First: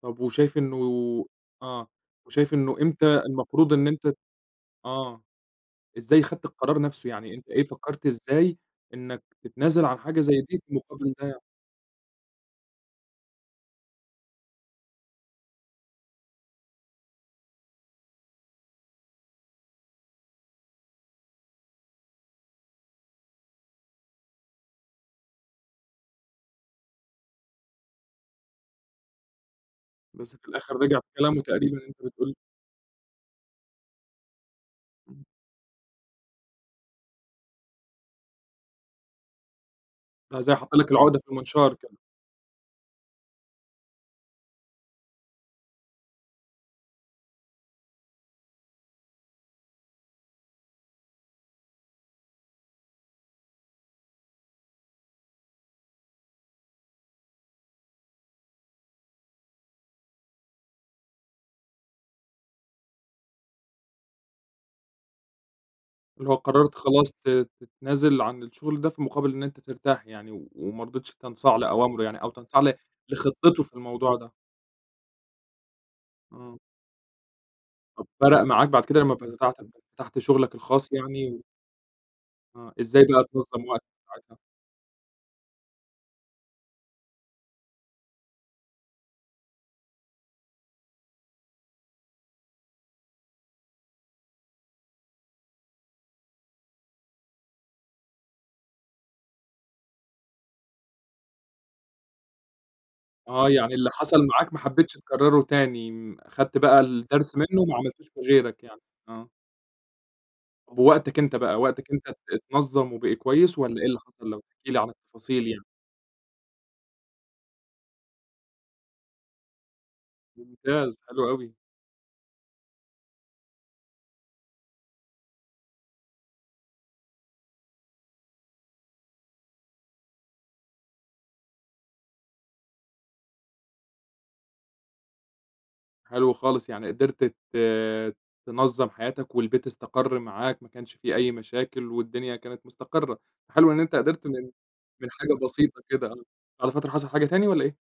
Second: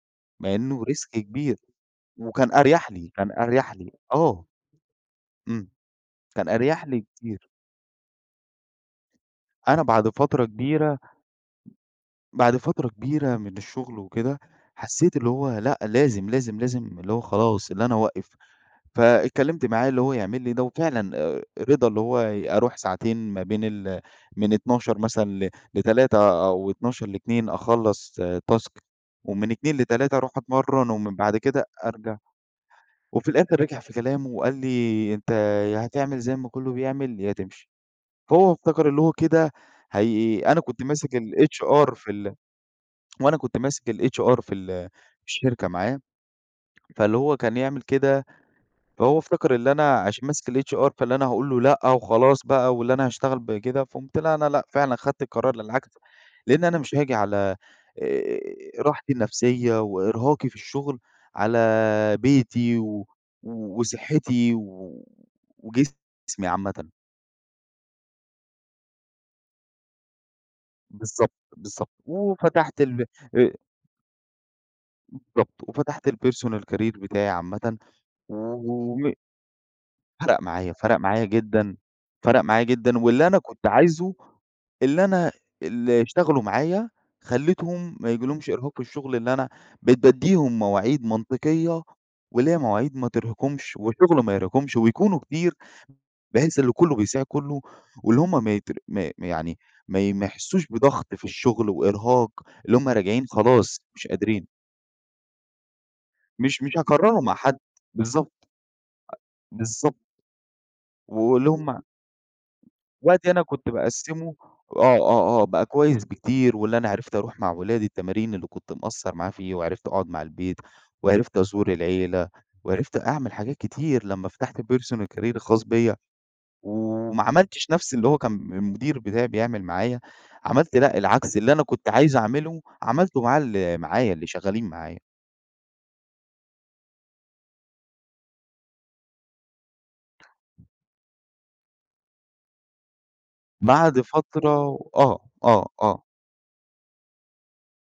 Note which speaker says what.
Speaker 1: طب و
Speaker 2: مع
Speaker 1: شايف إنه
Speaker 2: إنه risk كبير.
Speaker 1: آه،
Speaker 2: وكان
Speaker 1: وشايف إنه
Speaker 2: أريح
Speaker 1: إمتى
Speaker 2: لي، كان أريح
Speaker 1: المفروض إن
Speaker 2: لي،
Speaker 1: أنت ت
Speaker 2: آه.
Speaker 1: آه.
Speaker 2: إمم،
Speaker 1: إزاي أخدت
Speaker 2: كان
Speaker 1: القرار
Speaker 2: أريح لي
Speaker 1: نفسه، يعني أنت
Speaker 2: كتير.
Speaker 1: إيه فكرّت إزاي إنك
Speaker 2: أنا
Speaker 1: تتنازِل عن
Speaker 2: بعد
Speaker 1: حاجة زي
Speaker 2: فترة
Speaker 1: دي في
Speaker 2: كبيرة
Speaker 1: مقابل ده؟ ي
Speaker 2: بعد فترة كبيرة من الشغل وكده، حسيت اللي هو لأ، لازم، لازم، لازم اللي هو خلاص إن أنا أوقف. فإتكلمت معاه اللي هو يعمل لي ده، وفعلًا آآ، رضى اللي هو ي أروح ساعتين ما بين ال من 12:00 مثلًا ل ل15:00 أو 12:00 ل14:00 أخلّص task ومن 14:00 ل15:00 أروح
Speaker 1: بس في الآخر
Speaker 2: أتمرن
Speaker 1: رجع في
Speaker 2: ومن بعد
Speaker 1: كلامُه
Speaker 2: كده
Speaker 1: تقريبًا، أنت
Speaker 2: أرجع.
Speaker 1: بتقول لي.
Speaker 2: وفي الآخر رجع في كلامه وقال لي:
Speaker 1: امم.
Speaker 2: "أنت ياهتعمل زي ما كله بيعمل يا تمشي." هو افتكر اللي هو كده هي
Speaker 1: زي
Speaker 2: أنا
Speaker 1: حط
Speaker 2: كنت
Speaker 1: لك
Speaker 2: ماسك
Speaker 1: العقدة في المنشار كده.
Speaker 2: الHR في ال وأنا كنت ماسك الHR في ال الشركة معاه، فاللي هو كان يعمل كده فهو افتكر اللي أنا عشان ماسك الHR فاللي أنا هاقول له لأ، وخلاص بقى واللي أنا هاشتغل بكده، فقمت لأ، أنا لأ، فعلًا أخدت القرار للعكس. لإن أنا مش هاجي على، آآ، راحتي النفسية وإرهاقي في الشغل على بيتي و وصحتي و
Speaker 1: اللي هو
Speaker 2: وجسمي
Speaker 1: قررت
Speaker 2: عامةً.
Speaker 1: خلاص ت تتنازل عن الشغل ده، في مقابل إن أنت ترتاح يعني و ومرضيتش
Speaker 2: بالضبط،
Speaker 1: تنصاع
Speaker 2: بالضبط،
Speaker 1: لأوامره يعني أو تنصاع ل
Speaker 2: وفتحت ال آآ
Speaker 1: لخطته في الموضوع ده.
Speaker 2: بالضبط وفتحت
Speaker 1: إمم.
Speaker 2: الpersonal career بتاعي عامةً،
Speaker 1: طب فرق معاك بعد كده لما
Speaker 2: وم
Speaker 1: ب [unintelligible] فتحت
Speaker 2: فرق
Speaker 1: شغلك
Speaker 2: معايا،
Speaker 1: الخاص
Speaker 2: فرق معايا
Speaker 1: يعني؟
Speaker 2: جدًا فرق معايا
Speaker 1: آه،
Speaker 2: جدًا.
Speaker 1: إزاي بقى
Speaker 2: واللي أنا كنت
Speaker 1: تنظم وقتك
Speaker 2: عايزه
Speaker 1: ساعتها؟
Speaker 2: اللي أنا اللي اشتغلوا معايا، خليتهم ما يجيلهمش إرهاق في الشغل، لأن أنا بقيت باديهم مواعيد منطقية واللي هي مواعيد ما ترهقهمش وشغل ما يرهقهمش، ويكونوا كتير بحيث إن كله بيساعد كله، واللي هم ما يت ما يعني ما ما يحسوش بضغط في الشغل وإرهاق، اللي هم راجعين
Speaker 1: آه، يعني
Speaker 2: خلاص،
Speaker 1: اللي
Speaker 2: مش
Speaker 1: حصل
Speaker 2: قادرين.
Speaker 1: معاك ما حبيتش تكرره تاني، أخدت
Speaker 2: مش مش
Speaker 1: بقى
Speaker 2: هاكرره مع
Speaker 1: الدرس
Speaker 2: حد،
Speaker 1: منه وما عملتهوش في
Speaker 2: بالضبط.
Speaker 1: غيرك يعني، آه.
Speaker 2: أ بالضبط،
Speaker 1: طب ووقتك أنت
Speaker 2: واللي
Speaker 1: بقى،
Speaker 2: هم
Speaker 1: وقتك أنت ات اتنظم وبقى
Speaker 2: وقتي أنا
Speaker 1: كويس
Speaker 2: كنت
Speaker 1: والّا إيه اللي حصل،
Speaker 2: باقسمه
Speaker 1: لو تحكي لي عن
Speaker 2: آه، آه، آه،
Speaker 1: التفاصيل يعني؟
Speaker 2: بقى كويس بكتير واللي أنا عرِفت أروح مع ولادي التمارين اللي كنت مقصر معاه فيه وعرِفت أقعد مع البيت،
Speaker 1: ممتاز، حلو
Speaker 2: وعرِفت
Speaker 1: أوي.
Speaker 2: أزور العيلة وعرفت أعمل حاجات كتير، لما فتحت الpersonal career الخاص بيَّ. وما عملتش نفس اللي هو كان م المدير بتاعى بيعمل معايا، عملت لأ، العكس اللي أنا كنت عايز أعمله عملته مع اللي معايا، اللي شغالين معايا.
Speaker 1: حلو خالص، يعني قدرت ت تنظم حياتك والبيت استقر معاك، ما كانش في أي مشاكل والدنيا كانت مُستقرة. حلو إن أنت
Speaker 2: بعد
Speaker 1: قدرت من
Speaker 2: فترة و
Speaker 1: من
Speaker 2: آه،
Speaker 1: حاجة
Speaker 2: آه،
Speaker 1: بسيطة
Speaker 2: آه.
Speaker 1: كده آه، بعد فترة حصل حاجة تاني والّا إيه؟